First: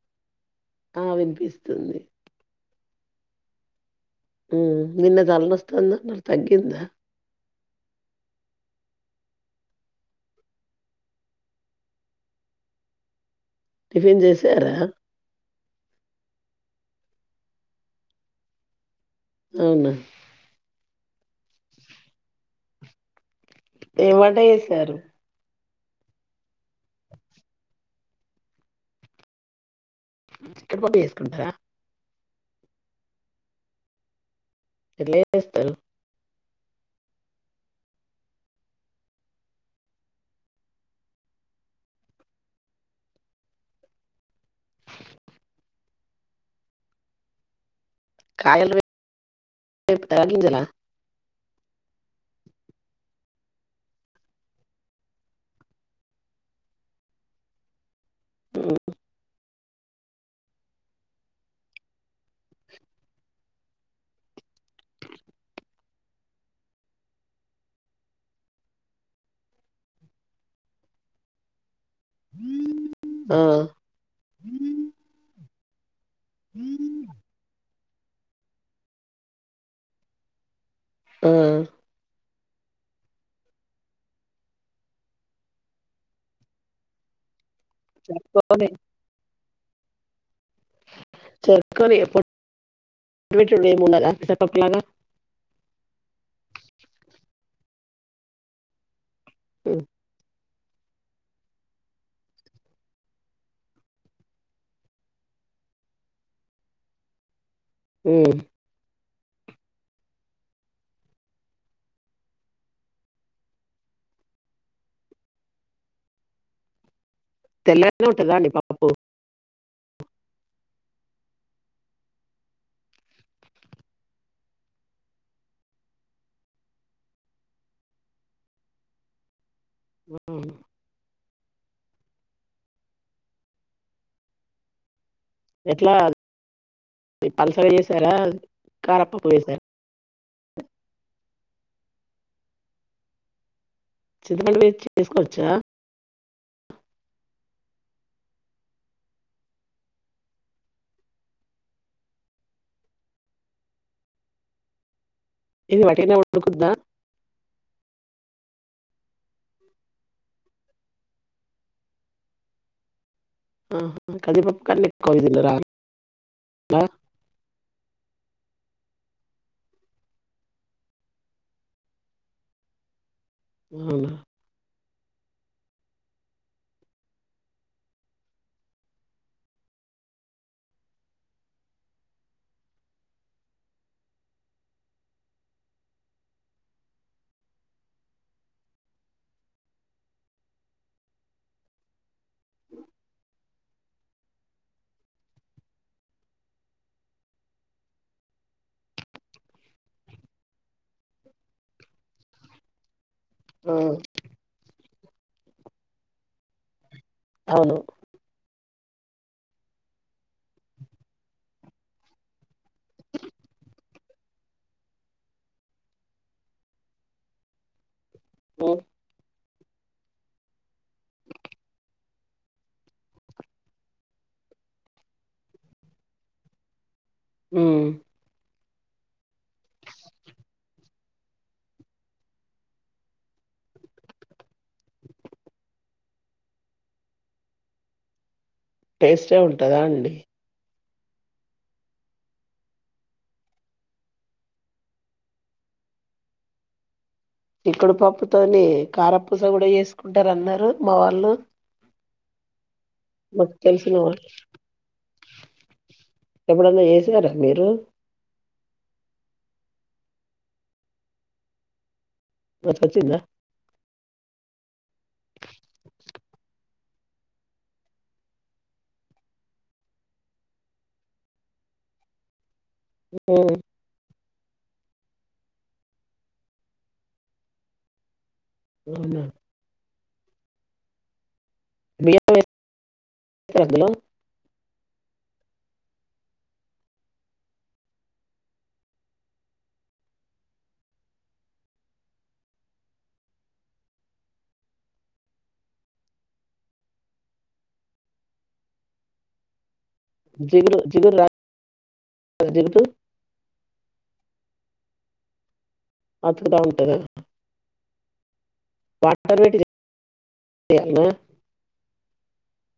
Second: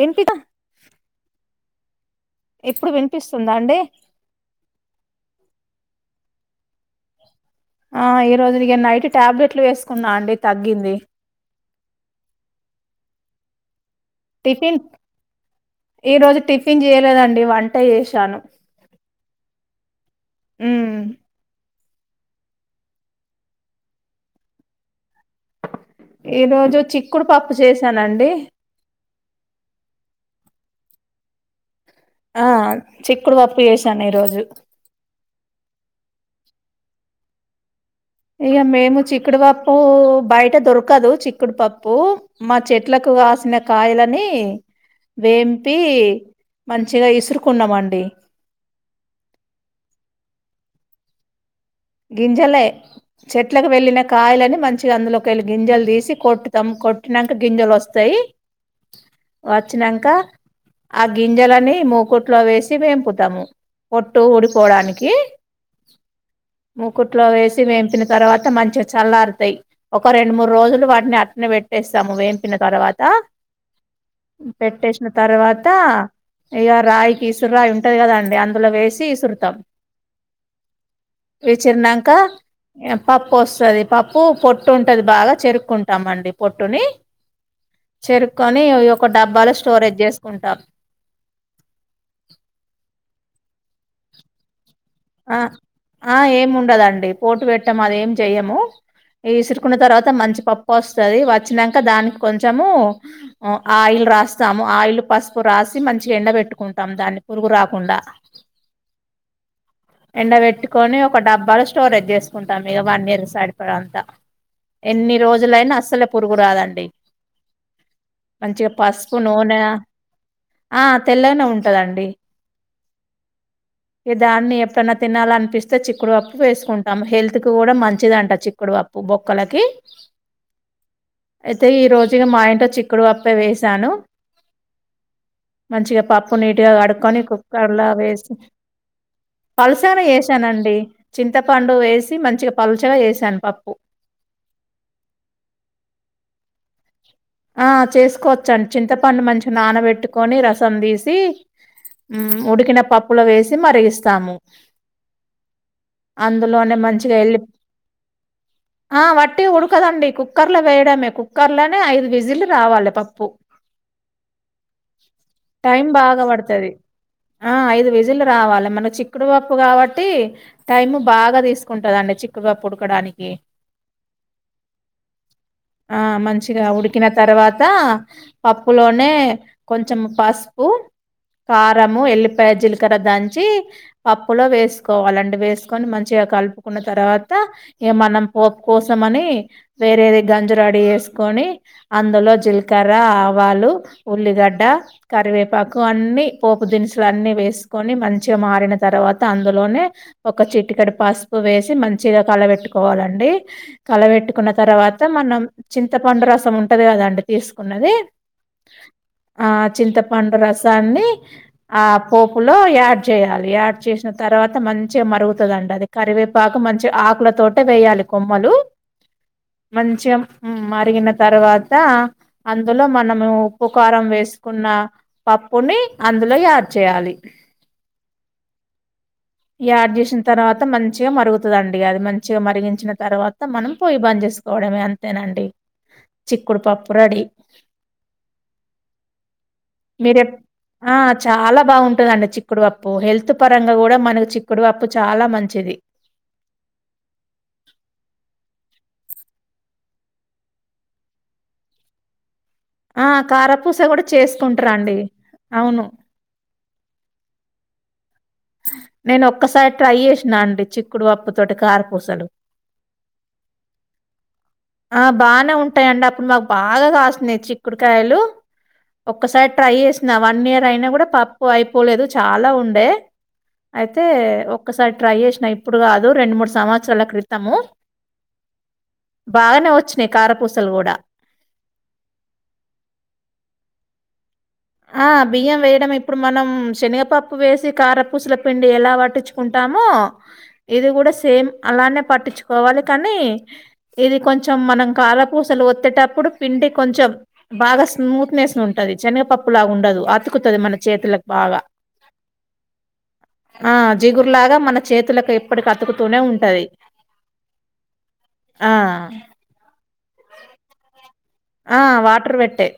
వినిపిద ఆ వినిపిస్తుంది ఇప్పుడు వినిపిస్తుందా అండి ఉ నిన్నది తలనొస్తానంది అన్నర్ తగ్గిందా ఆ ఈ రోజుక నైట్ టాబ్లెట్లు వేసుకున్నా అండి తగ్గింది టిఫిన్ చేసారా టిఫిన్ ఏ రోజు టిఫన్ టిఫిన్ చేయలేదండి వంట చేసాను అవునా ఉం ఏం వంట చేసారు ఈ రోజు చిక్కుడు పప్పు చేసానండి చిక్కుడు పప్పు చేసుకుంటారా ఆ చిక్కుడు పప్పు చేశాను ఈ రోజు ఎట్ల చేస్తారు ఇక మేము చిక్కుడుపప్పు బయట దొరకదు చిక్కుడుపప్పు మా చెట్లకు కాసిన కాయలని వేంపి మంచిగా ఇసురుకున్నామ కాయలు గింజల గింజలే చెట్లకు వెళ్ళిన కాయలని మంచిగా అందులోకి వెళ్ళి గింజలు తీసి కొటుతాము కొట్టినాక గింజలు వస్త స్తయి హ్మ్. వచ్చినంక ఆ గింజలని మూకుట్లో వేసి వేంపుతాము పొట్టు ఊడిపోవడానికి మూకుట్లో వేసి వేంపిన తర్వాత మంచిగా చల్లారుతాయి ఒక రెండు మూడు రోజులు వాటిని అట్నే పెట్ పెట్టేస్తాము వేంపిన తర్వాత ఆ పెట్టేసిన తర్వాత త ఇగ రాయి ఇసురాయి ఉంట ఉంటంది కదాండి అందులో వేసి ఇసురుతాం ఆ విచరనంకా పప్పు వస్తది పప్పు పొట్టు ఉంటది బాగా చెరుక్కుంటామండి పొట్టుని చెరుకొని ఒక డబ్బాల స్టోరేజ్ చేసుకుంటాం చెరుక్కొని ఎప్పుడు పెసరు పప్పు లాగా ఆ ఆ ఏమి ఉండదండి పోటు పెట్టము అద ఏం చెయ్యము ఇసురుకున్న హ్మ్ తర్వాత మంచి పప్పు వస్తది వచ్చాక దానికి కొంచెము ఆయిల్ రాస్తాము ఆయిల్ పసుపు రాసి మంచిగా ఎండ పెట్టుకుంటాము దాన్ని పురుగు రా కుండా హ్మ్. ఎండ పెట్టుకొని ఒక డబ్బాలు స్టోరేజ్ చేసుకుంటాం ఇక వన్ ఇయర్ సడిపో అంతా ఎన్ని రోజులైనా అస్సలే పురుగు రాదండి తెల్లగానే ఉంటదా అండి మంచిగా పప్పు పసుపు నూనె ఆ తెల్లనే ఉంటదండి దాన్ని ఎప్పుడైన్నా తినాల అనిపిస్తే చిక్కుడుపప్పు వేసుకుంటాము హెల్త్కి కూడా మంచిదంట చిక్కుడుపప్పు బొక్కలకి ఆ అయితే ఈ రోజుగా మా ఇట్ చిక్కుడు పప్పా వేసాను ఎట్లా మంచిగా అది పప్పు నీట్గా కడుక్కొని పలసగా కుక్కర్లా చేసారా వేసి కారపప్పు వేసారా పలసను వేసానండి చింతపండు వేసి మంచిగా పల్చగా చేసాను పప్పు చిత్రపండ వచ్చి చేసుకోవచ్చా ఆ చేసుకోవచ్చండి చింతపండు మంచిగా నానబెట్టుకొని రసం తీసి ఉడికిన పప్పులు వేసి మరిగిస్తాము ఇది వట్టిగనే ఉడుకుద్దా అందులోనే మంచిగా వెళ్ళి ఆ వట్టి ఉడకదండి కుక్కర్ లో వేయడమే కుక్కర్ లోనే ఐదు విిజిలు రావాలి పప్పు ఆ కదిీప కలికో ఇదిన్న రామ్ టైం రావాలి మనకి చిక్కుడుపప్పు కాబట్టి టైము బాగా తీసుకుంటదండి చిక్కుడుపప్పు ఉడకడానికి అవునా ఆ మంచిగా ఉడి ఉకిన తర్వాత పప్పులోనే కొంచెం పసుపు కారంము ఎల్లిపాయ జీలకర్ర దంచి పప్పులో వేసుకోవాలి అండి వేసుకొని మంచిగా కలుపుకున్న తర్వాత ఇక మనం పోపు కోసమని వేరేది గంజ రడి చేేసుకొని అందులో జీలకర్ర ఆవాలు ఉల్లిగడ్డ కరివేపాకు అన్నీ పోపు దినుసులు అన్నీ వేసుకొని మంచిగా మారిన తర్వాత అందులోనే ఒక చిట్టికడి పసుపు వేసి మంచిగా కలబెట్టుకోవాలండి అ ఆ కలబెట్టుకున్న తర్వాత మనం చింత పండు రసం ఉంట టది కథ అడ అవును తీసుకున్నది ఆ చింతపండు రసాన్ని ఆ పోపులో యాడ్ చేయాలి యాడ్ చేసిన తర్వాత మంచిగా మరుగుతుందండి అది కరివేపాకు మంచిగా ఆకుల తోటే వేయ్యాలి కొమలు ఉమ్ మంచిగా మరిగిన తర్వాత అందులో మనము ఉప్పు కారం వేసుకున్న పప్పుని అందులో యాడ్ చేయాలి ఉమ్, యాడ్ చేసిన తర్వాత మంచిగా మరుగుతుందిండి అది మంచిగా మరిగించిన తర్వాత మనం పొ్యి బంద్ చేసుకోవడమే అంతేనండి చిక్కుడు పప్పు రడి టేస్టే ఉంటందా అండి ఆ చాలా బాగుంటుందండి చిక్కుడుపప్పు హెల్త్ పరంగా కూడా మనకు చిక్కుడుపప్పు చాలా మంచిది చికుడు పప్పుతోనే కారపూస కూడా చేసుకుంటారు అన్నారు మా వాళ్ళు ఆ మాకు కారపూస తెలిసిన కూడా వాళ్ళు చేసుకుంటారండి అవును ఎప్పుడన్నా చేసారా మీరు నేను ఒక్కసారి ట్రై చేసినా అండి చిక్కుడు పప్పు తోటి కారపూసలు మ వచ్చిందా ఆ బానే ఉంటాయిండి అప్పుడు మాకు బాగా కాస్తున్నాయి చిక్కుడుకాయలు ఒక్కసారి ట్రై చేసిన వన్ ఇయర్ అయినా కూడా పప్పు అయిపోలేదు చాలా ఉండేది ఉమ్, అయితే ఒక్కసారి ట్రై చేసిన ఇప్పుడు కాదు రెండు మూడు సంవత్సరాల క్రితము అవునా బాగానేవ వచ్చు స్ని కారపూసలు కూడ [unintelligible] ఆ బియ్యం వేయడం ఇప్పుడు మనం శనగపప్పు వేసి కారపూసల పిండి ఎలా పట్టించుకుంటామో, ఇది కూడా సేమ్ అలానే పట్టించుకోవాలి కానీ, ఇది కొంచెం మనం కారపూసలు ఒత్తేటప్పుడు పిండి కొంచెం బాగా స్మూత్నెస్ ఉంటుంది శనగపప్పు లా ఉండదు తుకుతుంది మన జిగురు జిగురు రా చేతులకు బాగా జిగురు జిగుర్లాగా మన చేతులకు ఎప్పటికి అతుకుతూనే ఉంటది. ఆ! [unintelligible] ఆ వాటర్ పెట్టే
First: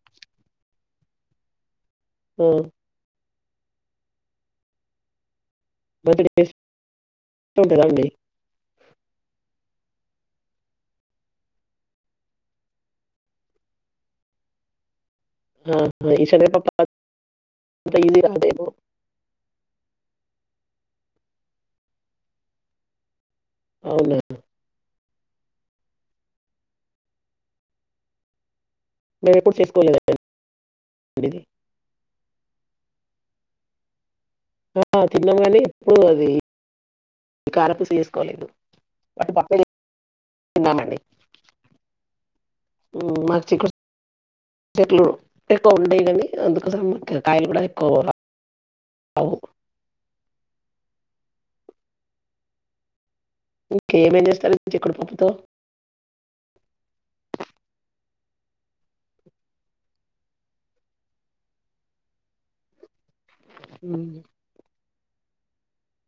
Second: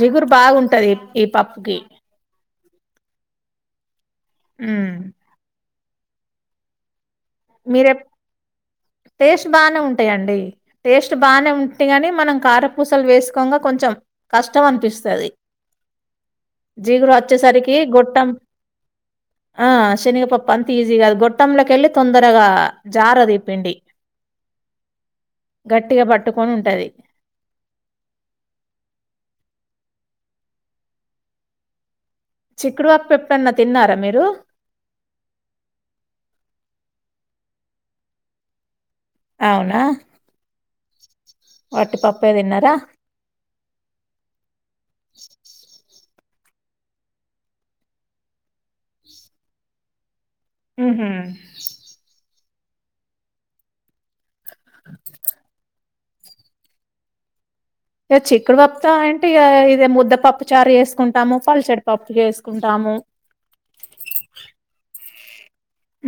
జిగురు బాగుంటది ఈ పప్పుకి పో హ్మ్ బర్త్డే స్ మీర ఎప టేస్ట్ బానే ఉం ఉంటాయండి టేస్ట్ బాగానే ఉంటే గాని మనం కారపూసలు వేసుకోగా కొంచెం కష్టం అనిపిస్తుంది ఆ ఈ శనగపప్పు జీగురు వచ్చేసరికి అంత ఈజీ గొట్టం కాదేమో ఆ శనిగ ప అంత ఈజీగాదు గొట్టమ్ంలో కివెళ్ళ తే తొందరగా జార దీప్ భిండి అవునా గట్టిగా పట్టుకొని ఉంటది మేపు [unintelligible] చిక్కుడువాప్పు ఎప్పున్నా తిన్నారా మీరు ఆ తిన్నాగానే ఎప్పుడు అది కాలపుసి చేసుకోలే బట్ పాపే తన్నామండి వాటి పప్పే తిన్నారా ఉమ్, మాకు చిక్కుడు చెట్లు ఎక్కువ ఉండయి కానీ అందుకోస మకు కాయలు కూడా ఎక్కువ రావు మ్ హు ఓకే ఏమే తలచ ఇక్కడ పప్పుతో ఇ చిక్కుడుపప్పు అంటే ఇ ఇద ముద్దపప్పు చారు చేసుకుంటాము, పలసెడి పప్పు చేసుకుంటాము మ్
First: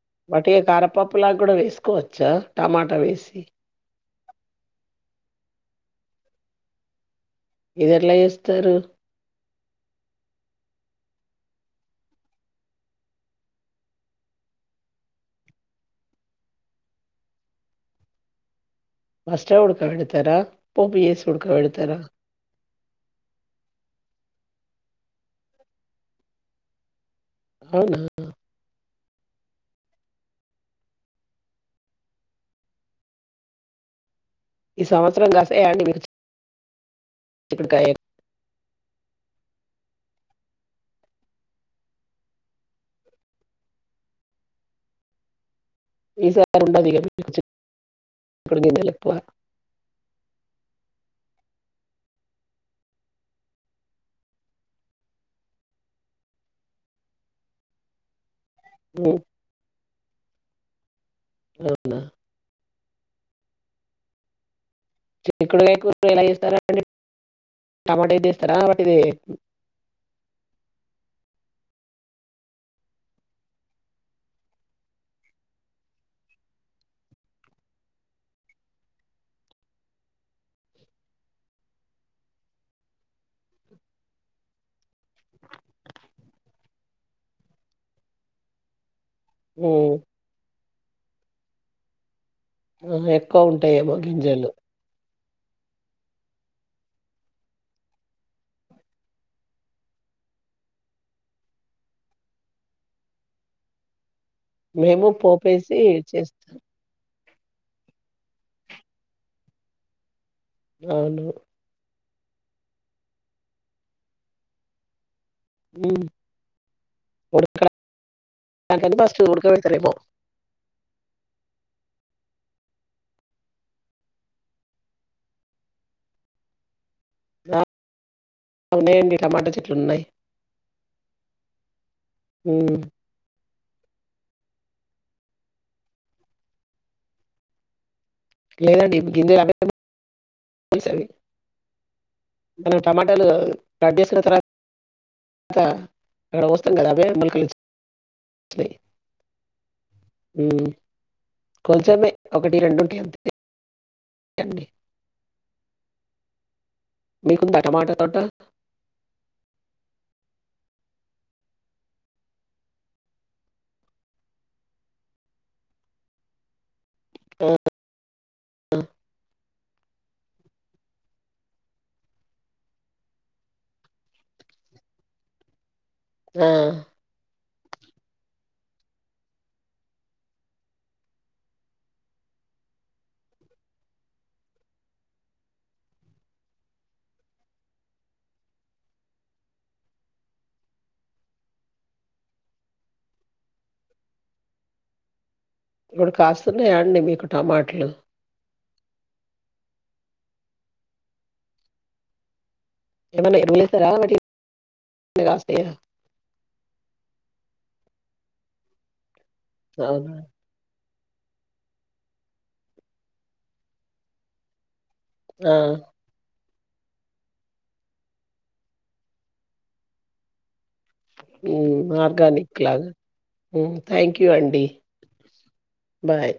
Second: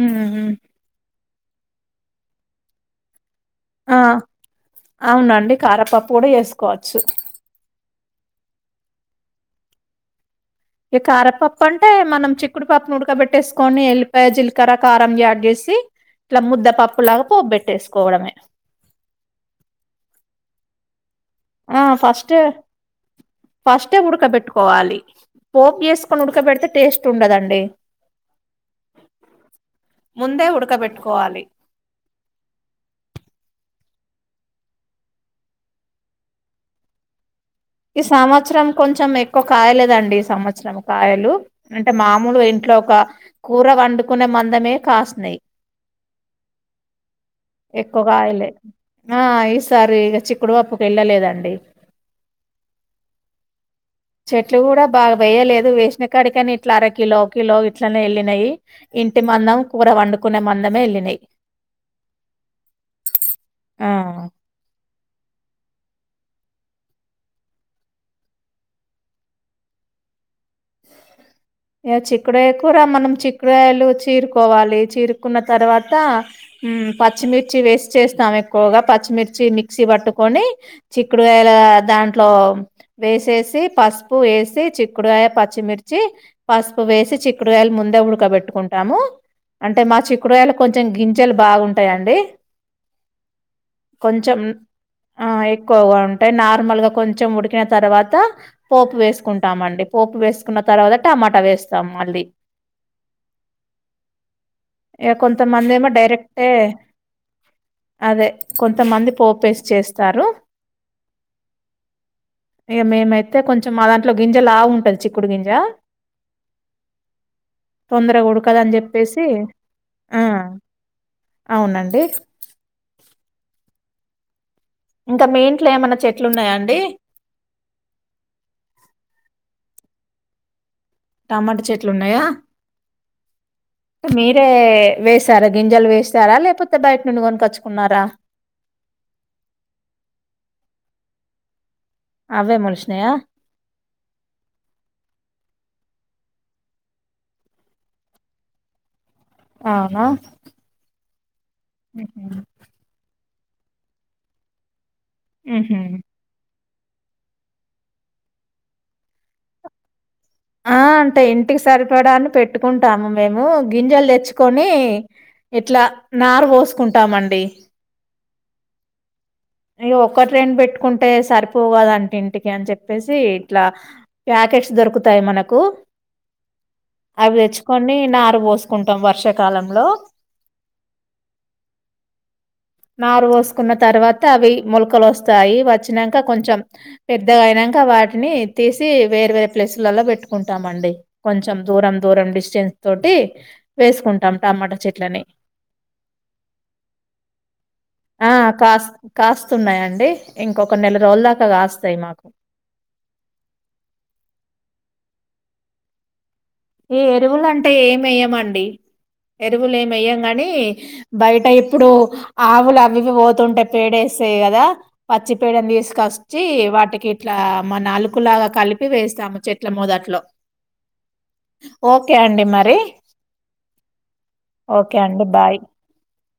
ఉమ్ పటి కారపప్ పప్పులాగ కూడా వేసుకోవచ్చా టమాటా వేసి ఆ అవునండి కారపప్పు కూడా వేసుకోవచ్చు ఇదిలా చేస్తారు ఇక కారపప్పు అంటే మనం చిక్కుడుపప్పును ఉడకబెట్టేసుకొని, ఎల్లిపాయ జీలకర కారం యాడ్ చేసి, ఇట్లా ముద్దపప్పు లాగా పోప్ట్టేసుకోవడమే ఫస్ట్లో ఉడుకబెడతారా పోప్ చే ఆ ఫస్ట్ ఫస్ట్ ఉడ్కబట్ కోవాలి పోపు చేసుకొని ఉడకబడితే టేస్ట్ ండదండి అవునా ముందే ఉడకబెట్టుకోవాలి ఈ సంవత్సరం కాసే అండి మీరు ఈ సంవత్సరం కొంచెం ఎ కాయలేదండి ఈ సంవత్సరం కాయలు అంటే మామూలు ఇంట్లో ఒక కూర వండుకునే మందమే కాస్తున్నాయి ఈసారి ఉండదు ఇక మీకు ఎక్కువ కాయలే చిక్కుడు గింజలు ఎక్కువ ఆ ఈసారి చిక్కుడు అప్పుకు వెళ్ళలేదండి చెట్లు కూడా బాగా వేయలేదు వేసిన కాడికని ఇట్లా అర కిలో కిలో ఇట్లనే వెళ్ళినయి ఉమ్, ఇంటి మందం కూర వండుకు కునే మందమ వెళ్ళినాయి అవునా ఆ చిక్కుడుకాయ కూర ఎలా చేస్తారా టమాటా ఇది చేస్తారా ఇది ఇక చిక్కుడుయ కూడా మనం చిక్కుడుయలు చీరుకోవాలి చీరుకున్న తర్వాత పచ్చిమిర్చి వేసి చేస్తాం ఎక్కువగా పచ్చిమిర్చి మిక్సీ పట్టుకొని చిక్కుడుకాయల దాంట్లో వేసేసి పసుపు వేసి చిక్కుడుకాయ పచ్చిమిర్చి పసుపు వేసి చిక్కుడుగాయలు ముందే ఉడకబెట్టుకుంటాము అంటే హ్మ్. మా చిక్కురుయలు కొంచెం గింజలు బాగుంటాయండి ఎక్కువ ఉంటాయేమో గింజాలు ఆ ఎక్కువగా ఉంటాయి నార్మల్గా కొంచెం ఉడికిన తర్వాత పోపు వేసుకుంటామండి పోపు వేసుకున్న తర్వాత టమాట వేస్తాం మళ్ళీ మేము ఇక కొంతమంది పోపేసి ఏమో చేస్తాం. డైరెక్టే అదే కొంతమంది పోపేసి చేస్తారు అవును ఇక మేమైతే కొంచెం మా దాంట్లో గింజ లాగా ఉంటంది చిక్ కుడుకుంంచా హ్మ్. తొందర కొడుకదని ఉడకడానికని ఫస్ట్ చెప్పేసి ఉడకబెడతారేమో. ఆ అవునండి అ ఇంకా మీ ఇంట్లో ఏమన్నా చెట్లు ఉన్నాయా అండి ఉన్నాయండి టమాటా చెట్లు ఉన్నాయి టమాట చెట్ అట్లున్నాయా మీరే వేస్తారా గింజలు వేస్తారా లేకపోతే బయట నుండి కొనుకొచ్చుకున్నారా లేదండింద సడి అవే మన మొలిచినాయా టమాటాలు కడసుిన త అత అక్కడ వస్తాం కదా అభే మల్క అనా కొంచెమే ఒకటి రెండుంటి అంతే ఎడి ఆహమ్ మీకుంతా టమాట తట ఆ అంటే ఇంటికి సరిపడాన్ని పెట్టుకుంటాము మేము గింజలు తెచ్చుకొని ఇట్లా నార్ పోసు కుంటామండి ఆ! ఇ ఒక్క ట్రైన్ పెట్టుకుంటే సరిపో కదంటే ఇంటికి అని చెప్పేసి ఇట్లా ప్యాకెట్స్ దొరుకుత వతాయి మనకు ఆ తెచ్చుకని న పోసుకుంటాం వర్షాకాలంలో నారు పోసుకున్న తర్వాత అవి మొలకలు వస్తాయి వచ్చాక కొంచెం పెద్దగా అయినాక వాటిని తీసి వేరే వేరే ప్లేసులలో పెట్టుకుంటామ అండి కొంచెం దూరం దూరం డిస్టెన్స్ తోటి వేసుకుంటాం టమాటా చెట్లని ఇప్పుడు కాస్తున్నాయాండి మీకు టమాటలు? ఆ కాస్ కాస్తున్నాయండి ఇంకొక నెల రోజు దాకా కాస్తాయి మాకు ఏన్నా ఎరుమ స రాటి కాశ ఈ ఎరువులంటే ఏమిేయమండి ఎరువులు అవునా! ఏమయ్యాం గాని బయట ఇప్పుడు ఆవులు అవివి పోతుంటేయి పేడేస్తాయి కదా పచ్చి ఆ! పేడిని వసి కష్టం వచ్చి వాటికి ఇట్లా మన అలుకులాగా కలిపి వేస్తాము చెట్ల మొదట్లో ఓకే అండి మరి మార్గానిక్లాగా థ్యాంక్ యూ అంటడి ఓకే అండి బాయ్ బాయ్